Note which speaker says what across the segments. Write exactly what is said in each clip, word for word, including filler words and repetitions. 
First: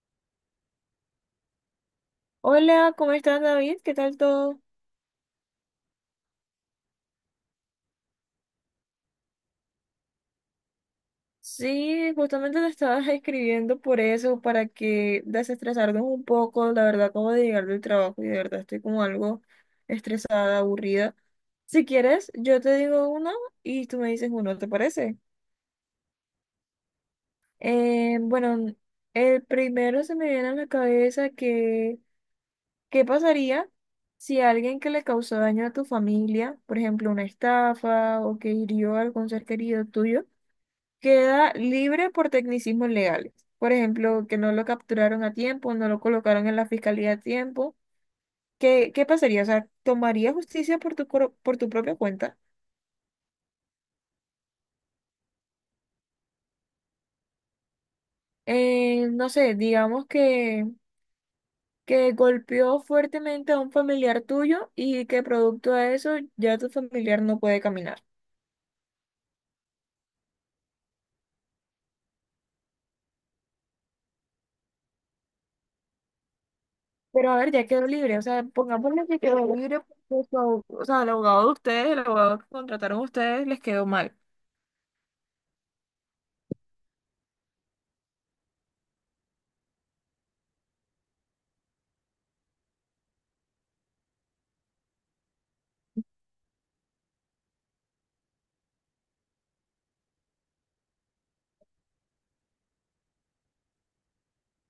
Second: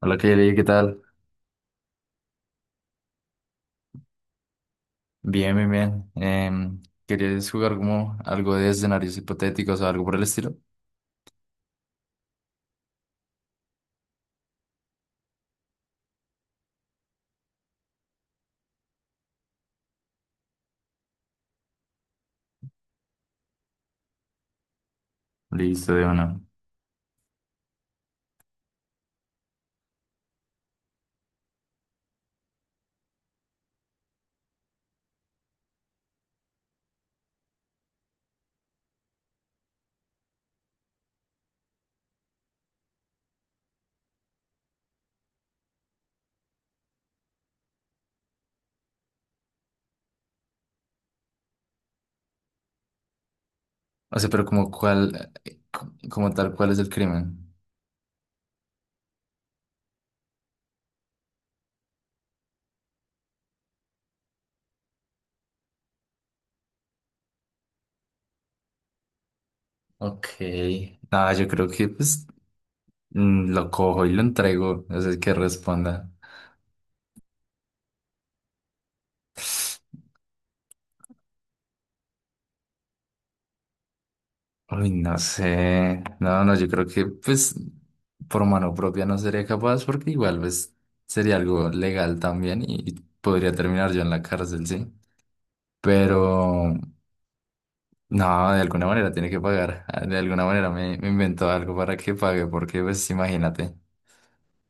Speaker 1: Hola, Kelly, ¿qué tal?
Speaker 2: Hola, ¿cómo estás, David? ¿Qué tal todo?
Speaker 1: Bien, bien, bien. Em, ¿querías jugar como algo de escenarios hipotéticos o algo por el estilo?
Speaker 2: Sí, justamente te estaba escribiendo por eso, para que desestresarnos un poco. La verdad, acabo de llegar del trabajo y de verdad estoy como algo estresada, aburrida. Si quieres, yo te digo uno y tú me dices uno, ¿te parece?
Speaker 1: Listo, de una.
Speaker 2: Eh, bueno, el primero se me viene a la cabeza que, ¿qué pasaría si alguien que le causó daño a tu familia, por ejemplo, una estafa o que hirió a algún ser querido tuyo, queda libre por tecnicismos legales? Por ejemplo, que no lo capturaron a tiempo, no lo colocaron en la fiscalía a tiempo. ¿Qué, qué pasaría? O sea, ¿tomaría justicia por tu, cor- por tu propia cuenta?
Speaker 1: O sea, pero como cuál, eh, co- como tal, ¿cuál es el crimen?
Speaker 2: Eh, no sé, digamos que, que golpeó fuertemente a un familiar tuyo y que producto de eso ya tu familiar no puede caminar.
Speaker 1: Ok. Nada, yo creo que pues mm, lo cojo y lo entrego. No sé qué responda.
Speaker 2: Pero a ver, ya quedó libre. O sea, pongámosle que quedó libre porque su abog- o sea, el abogado de ustedes, el abogado que contrataron ustedes, les quedó mal.
Speaker 1: Uy, no sé. No, no, yo creo que pues por mano propia no sería capaz porque igual pues sería algo legal también y podría terminar yo en la cárcel, sí. Pero no, de alguna manera tiene que pagar. Ah, de alguna manera me, me invento algo para que pague, porque pues imagínate.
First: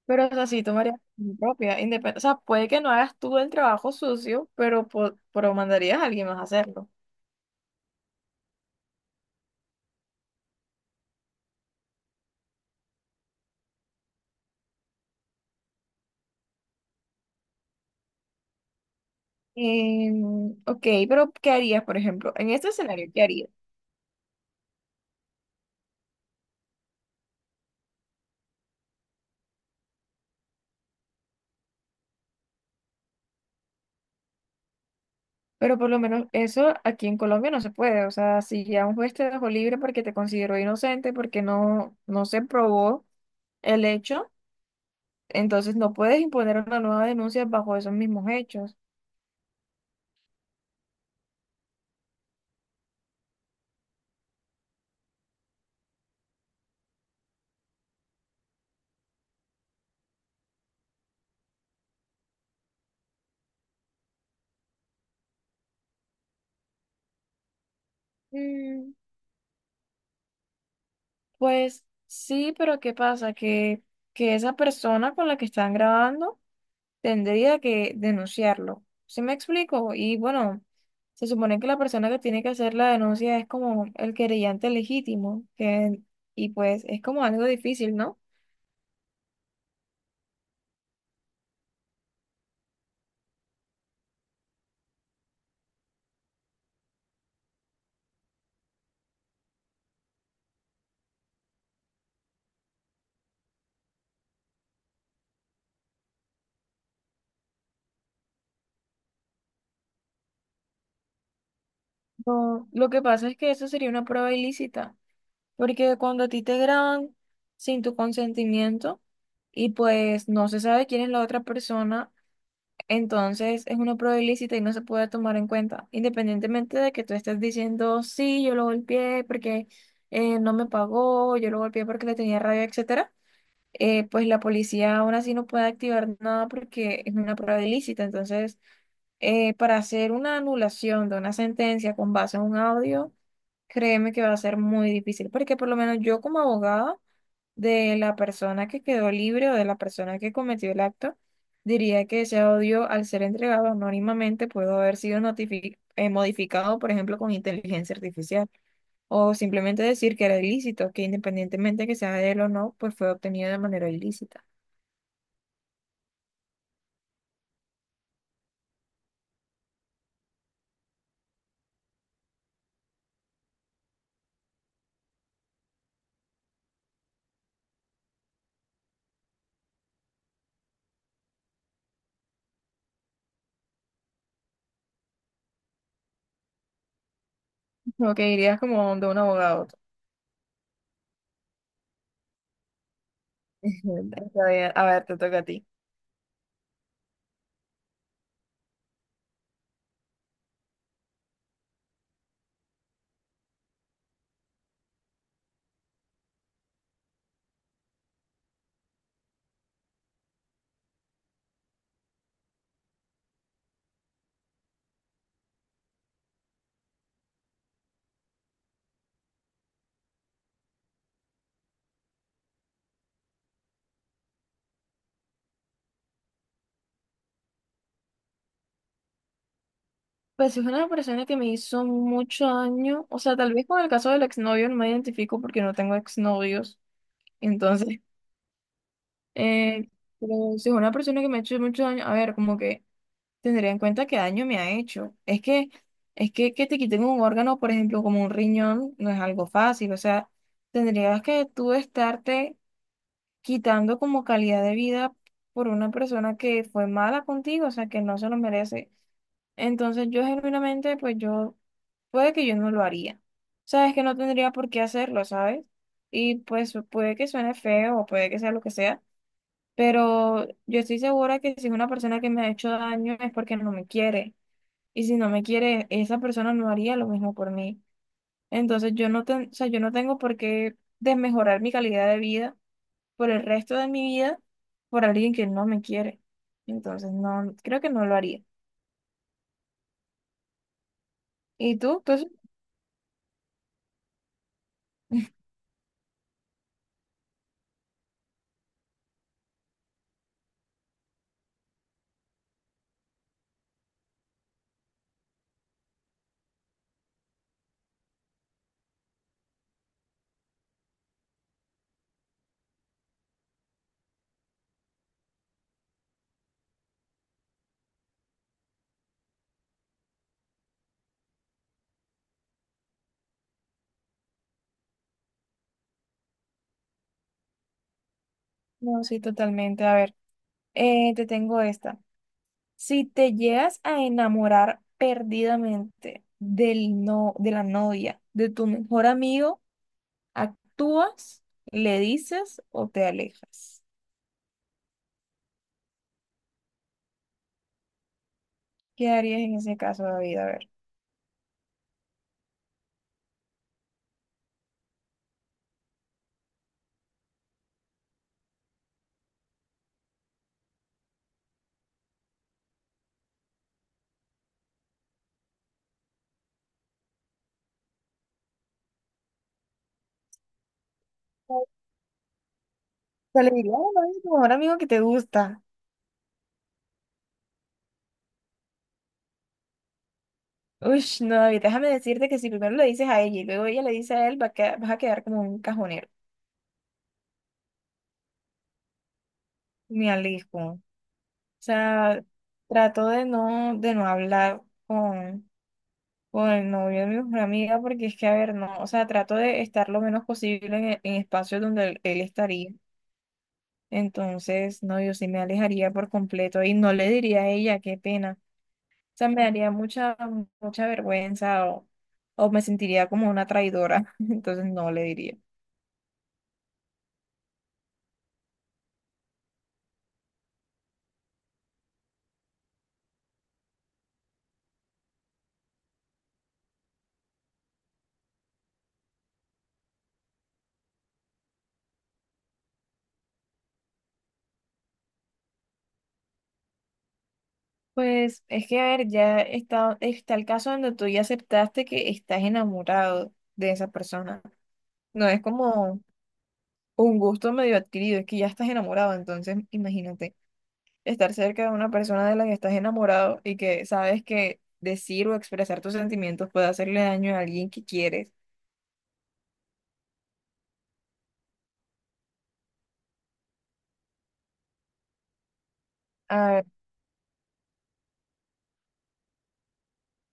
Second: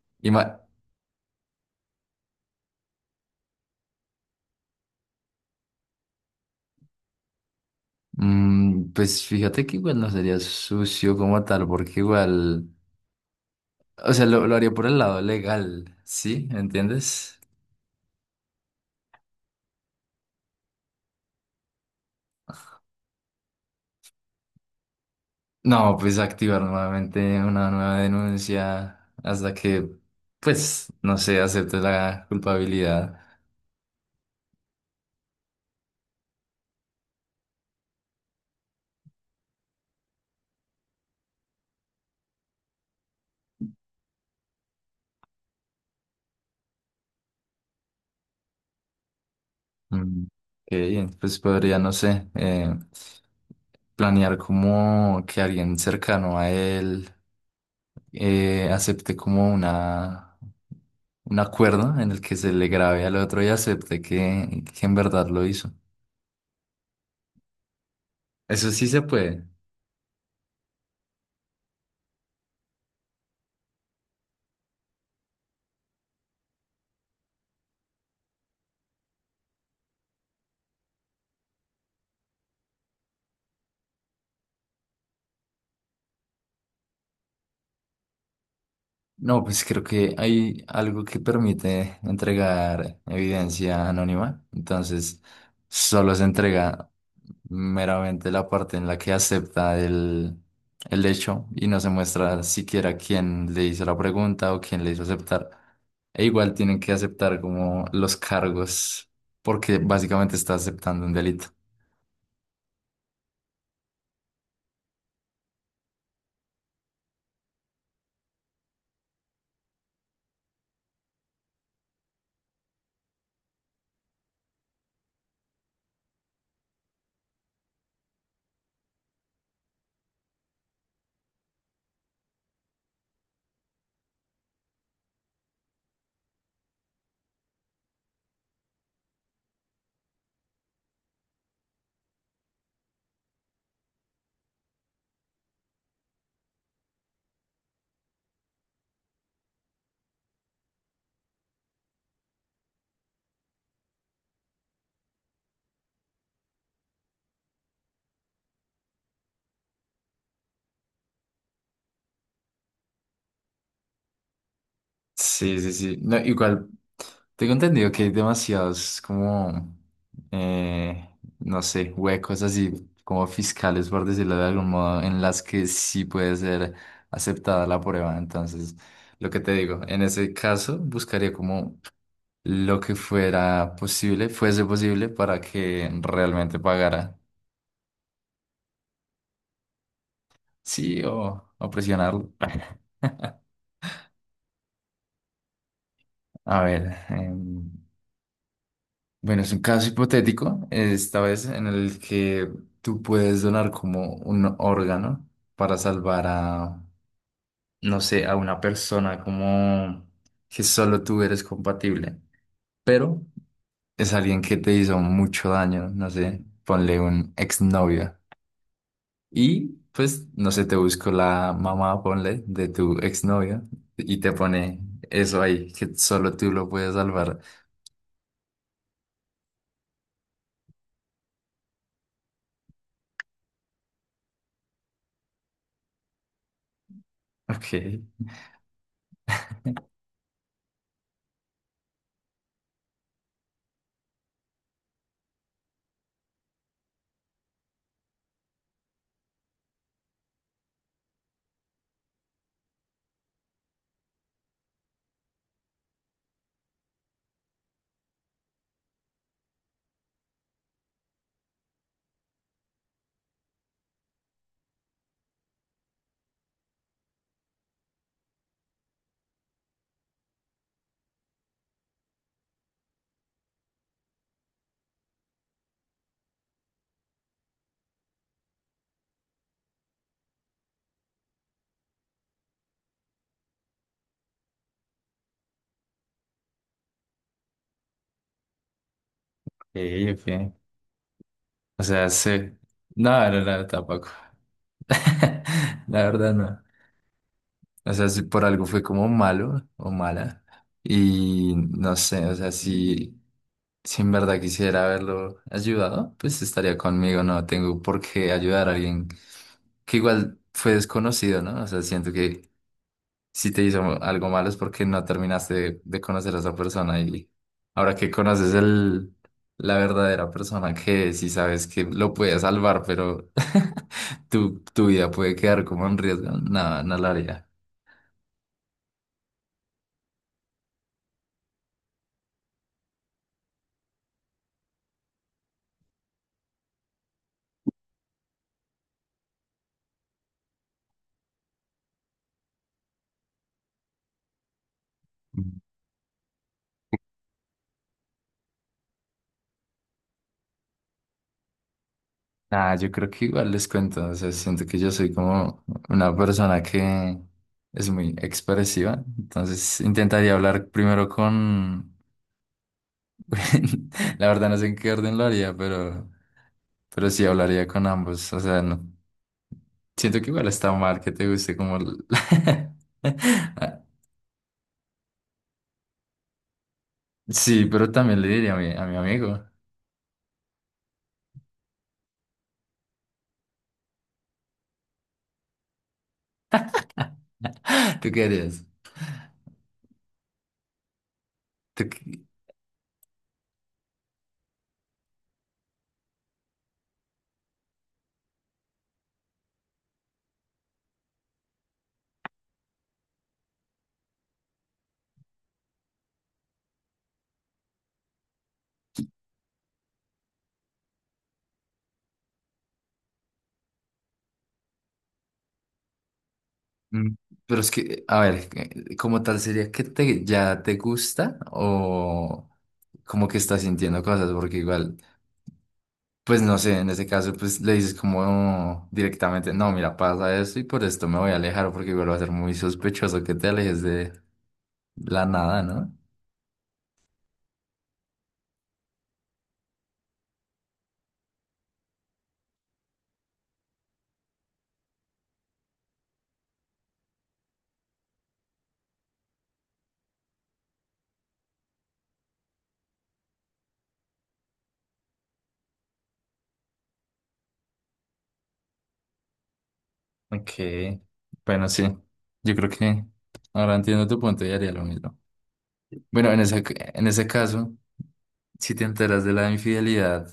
Speaker 2: Pero, o sea,
Speaker 1: Ima-
Speaker 2: si tú harías tu propia independencia, o sea, puede que no hagas tú el trabajo sucio, pero, po- pero mandarías a alguien más a hacerlo.
Speaker 1: Mm, pues fíjate que igual no sería sucio como tal, porque igual, o sea, lo, lo haría por el lado legal, ¿sí? ¿Entiendes?
Speaker 2: Em, ok, pero ¿qué harías, por ejemplo? En este escenario, ¿qué harías?
Speaker 1: No, pues activar nuevamente una nueva denuncia hasta que, pues, no sé, acepte la culpabilidad.
Speaker 2: Pero por lo menos eso aquí en Colombia no se puede. O sea, si ya un juez te dejó libre porque te consideró inocente, porque no, no se probó el hecho, entonces no puedes imponer una nueva denuncia bajo esos mismos hechos.
Speaker 1: Mm, ok, pues podría, no sé, eh, planear como que alguien cercano a él eh, acepte como una, un acuerdo en el que se le grabe al otro y acepte que, que en verdad lo hizo. Eso sí
Speaker 2: Mm,
Speaker 1: se puede.
Speaker 2: pues sí, pero ¿qué pasa? Que, que esa persona con la que están grabando tendría que denunciarlo. ¿Sí me explico? Y bueno, se supone que la persona que tiene que hacer la denuncia es como el querellante legítimo, que, y pues es como algo difícil, ¿no?
Speaker 1: No, pues creo que hay algo que permite entregar evidencia anónima. Entonces, solo se entrega meramente la parte en la que acepta el, el hecho y no se muestra siquiera quién le hizo la pregunta o quién le hizo aceptar. E igual tienen que aceptar como los cargos porque básicamente está aceptando un delito.
Speaker 2: No, lo que pasa es que eso sería una prueba ilícita, porque cuando a ti te graban sin tu consentimiento y pues no se sabe quién es la otra persona, entonces es una prueba ilícita y no se puede tomar en cuenta, independientemente de que tú estés diciendo, sí, yo lo golpeé porque eh, no me pagó, yo lo golpeé porque le tenía rabia, etcétera. Eh, pues la policía aún así no puede activar nada porque es una prueba ilícita. Entonces, eh, para hacer una anulación de una sentencia con base en un audio, créeme que va a ser muy difícil, porque por lo menos yo como abogada de la persona que quedó libre o de la persona que cometió el acto, diría que ese audio, al ser entregado anónimamente, pudo haber sido notifi- eh, modificado, por ejemplo, con inteligencia artificial, o simplemente decir que era ilícito, que independientemente que sea de él o no, pues fue obtenido de manera ilícita.
Speaker 1: Sí, sí, sí. No, igual, tengo entendido que hay demasiados como, eh, no sé, huecos así como fiscales, por decirlo de algún modo, en las que sí puede ser aceptada la prueba. Entonces, lo que te digo, en ese caso buscaría como lo que fuera posible, fuese posible para que realmente pagara.
Speaker 2: Lo que dirías como de un abogado.
Speaker 1: Sí, o, o presionarlo.
Speaker 2: Está bien. A ver, te toca a ti.
Speaker 1: A ver. em, Bueno, es un caso hipotético, esta vez en el que tú puedes donar como un órgano para salvar a, no sé, a una persona como que solo tú eres compatible, pero es alguien que te hizo mucho daño, no sé, ponle un exnovio. Y pues, no sé, te busco la mamá, ponle, de tu exnovio y te pone eso ahí, que solo tú lo puedes salvar.
Speaker 2: Pues es una persona que me hizo mucho daño, o sea, tal vez con el caso del exnovio no me identifico porque no tengo exnovios,
Speaker 1: Ok,
Speaker 2: entonces Eh, pero si es una persona que me ha hecho mucho daño, a ver, como que tendría en cuenta qué daño me ha hecho. Es que, es que que te quiten un órgano, por ejemplo, como un riñón, no es algo fácil. O sea, tendrías que tú estarte quitando como calidad de vida por una persona que fue mala contigo, o sea, que no se lo merece. Entonces yo genuinamente, pues yo, puede que yo no lo haría. Sabes que no tendría por qué hacerlo, ¿sabes? Y pues puede que suene feo o puede que sea lo que sea, pero yo estoy segura que si es una persona que me ha hecho daño es porque no me quiere. Y si no me quiere, esa persona no haría lo mismo por mí. Entonces yo no, ten- o sea, yo no tengo por qué desmejorar mi calidad de vida por el resto de mi vida por alguien que no me quiere. Entonces no, creo que no lo haría.
Speaker 1: ok, ok.
Speaker 2: ¿Y
Speaker 1: O
Speaker 2: tú?
Speaker 1: sea,
Speaker 2: ¿Tú sí?
Speaker 1: sí. No, no, no, tampoco. La verdad no. O sea, si por algo fue como malo o mala. Y no sé, o sea, si, si en verdad quisiera haberlo ayudado, pues estaría conmigo. No tengo por qué ayudar a alguien que igual fue desconocido, ¿no? O sea, siento que si te hizo algo malo es porque no terminaste de, de conocer a esa persona y ahora que conoces el, la verdadera persona que si sabes que lo puede salvar, pero tu, tu vida puede quedar como en riesgo, nada, no lo haría.
Speaker 2: No, sí, totalmente. A ver, eh, te tengo esta. Si te llegas a enamorar perdidamente del no, de la novia, de tu mejor amigo, ¿actúas, le dices o te alejas? ¿Qué harías en ese caso, David? A ver.
Speaker 1: Nada, yo creo que igual les cuento, o sea, siento que yo soy como una persona que es muy expresiva, entonces intentaría hablar primero con, la verdad no sé en qué orden lo haría, pero, pero sí hablaría con ambos, o sea, no. Siento que igual está mal que te guste como... el-
Speaker 2: Se le diría a tu mejor amigo que te gusta.
Speaker 1: Sí, pero también le diría a mi, a mi amigo.
Speaker 2: Uy, no, David, déjame decirte que si primero le dices a ella y luego ella le dice a él, va a queda- vas a quedar como un cajonero.
Speaker 1: ¿Tú qué harías?
Speaker 2: Me alejo. O
Speaker 1: ¿Tú qué-?
Speaker 2: sea, trato de no, de no hablar con, con el novio de mi mejor amiga porque es que, a ver, no, o sea, trato de estar lo menos posible en, en espacios donde él, él estaría. Entonces, no, yo sí me alejaría por completo y no le diría a ella, qué pena. O sea, me daría mucha, mucha vergüenza o, o me sentiría como una traidora. Entonces, no le diría.
Speaker 1: Mm, pero es que, a ver, eh, como tal sería que te, ya te gusta o como que estás sintiendo cosas, porque igual, pues no sé, en ese caso, pues le dices como directamente, no, mira, pasa esto y por esto me voy a alejar, porque igual va a ser muy sospechoso que te alejes de la nada, ¿no?
Speaker 2: Pues es que, a ver, ya está, está el caso donde tú ya aceptaste que estás enamorado de esa persona. No es como un gusto medio adquirido, es que ya estás enamorado, entonces imagínate estar cerca de una persona de la que estás enamorado y que sabes que decir o expresar tus sentimientos puede hacerle daño a alguien que quieres.
Speaker 1: Ok, bueno, sí, yo creo que ahora entiendo tu punto y haría lo mismo. Bueno, en
Speaker 2: A
Speaker 1: ese,
Speaker 2: ver,
Speaker 1: en ese caso, si te enteras de la infidelidad,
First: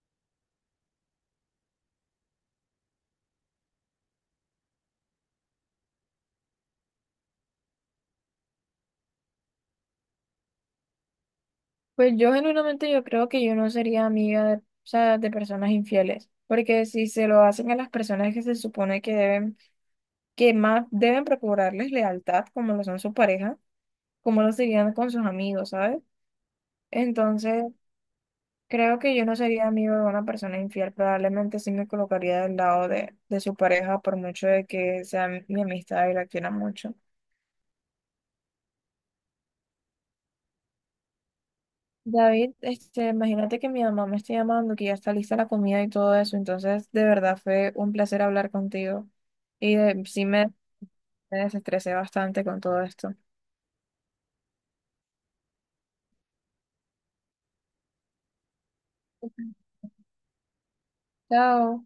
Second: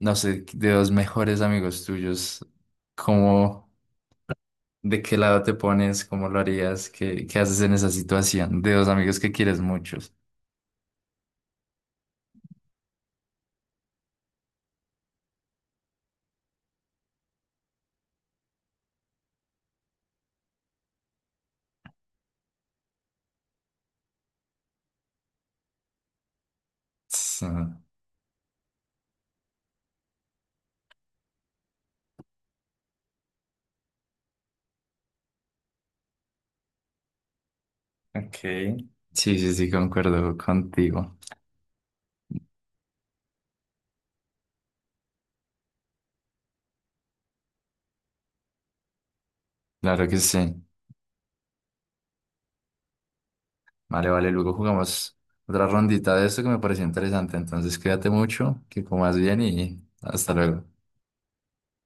Speaker 1: no sé, de dos mejores amigos tuyos, ¿cómo, de qué lado te pones, cómo lo harías, qué, qué haces en esa situación? De dos amigos que quieres muchos.
Speaker 2: pues yo genuinamente yo creo que yo no sería amiga de, o sea, de personas infieles, porque si se lo hacen a las personas que se supone que deben, que más deben procurarles lealtad, como lo son su pareja, como lo serían con sus amigos, ¿sabes?
Speaker 1: Sí,
Speaker 2: Entonces, creo que yo no sería amigo de una persona infiel, probablemente sí me colocaría del lado de, de su pareja, por mucho de que sea mi amistad y la quiera mucho.
Speaker 1: ok. Sí, sí, sí, concuerdo contigo.
Speaker 2: David, este, imagínate que mi mamá me está llamando, que ya está lista la comida y todo eso, entonces de verdad fue un placer hablar contigo y de-
Speaker 1: Claro que
Speaker 2: sí me
Speaker 1: sí.
Speaker 2: me desestresé bastante con todo esto.
Speaker 1: Vale, vale, luego jugamos otra rondita de esto que me pareció interesante. Entonces, cuídate mucho, que comas bien y hasta luego.
Speaker 2: Chao.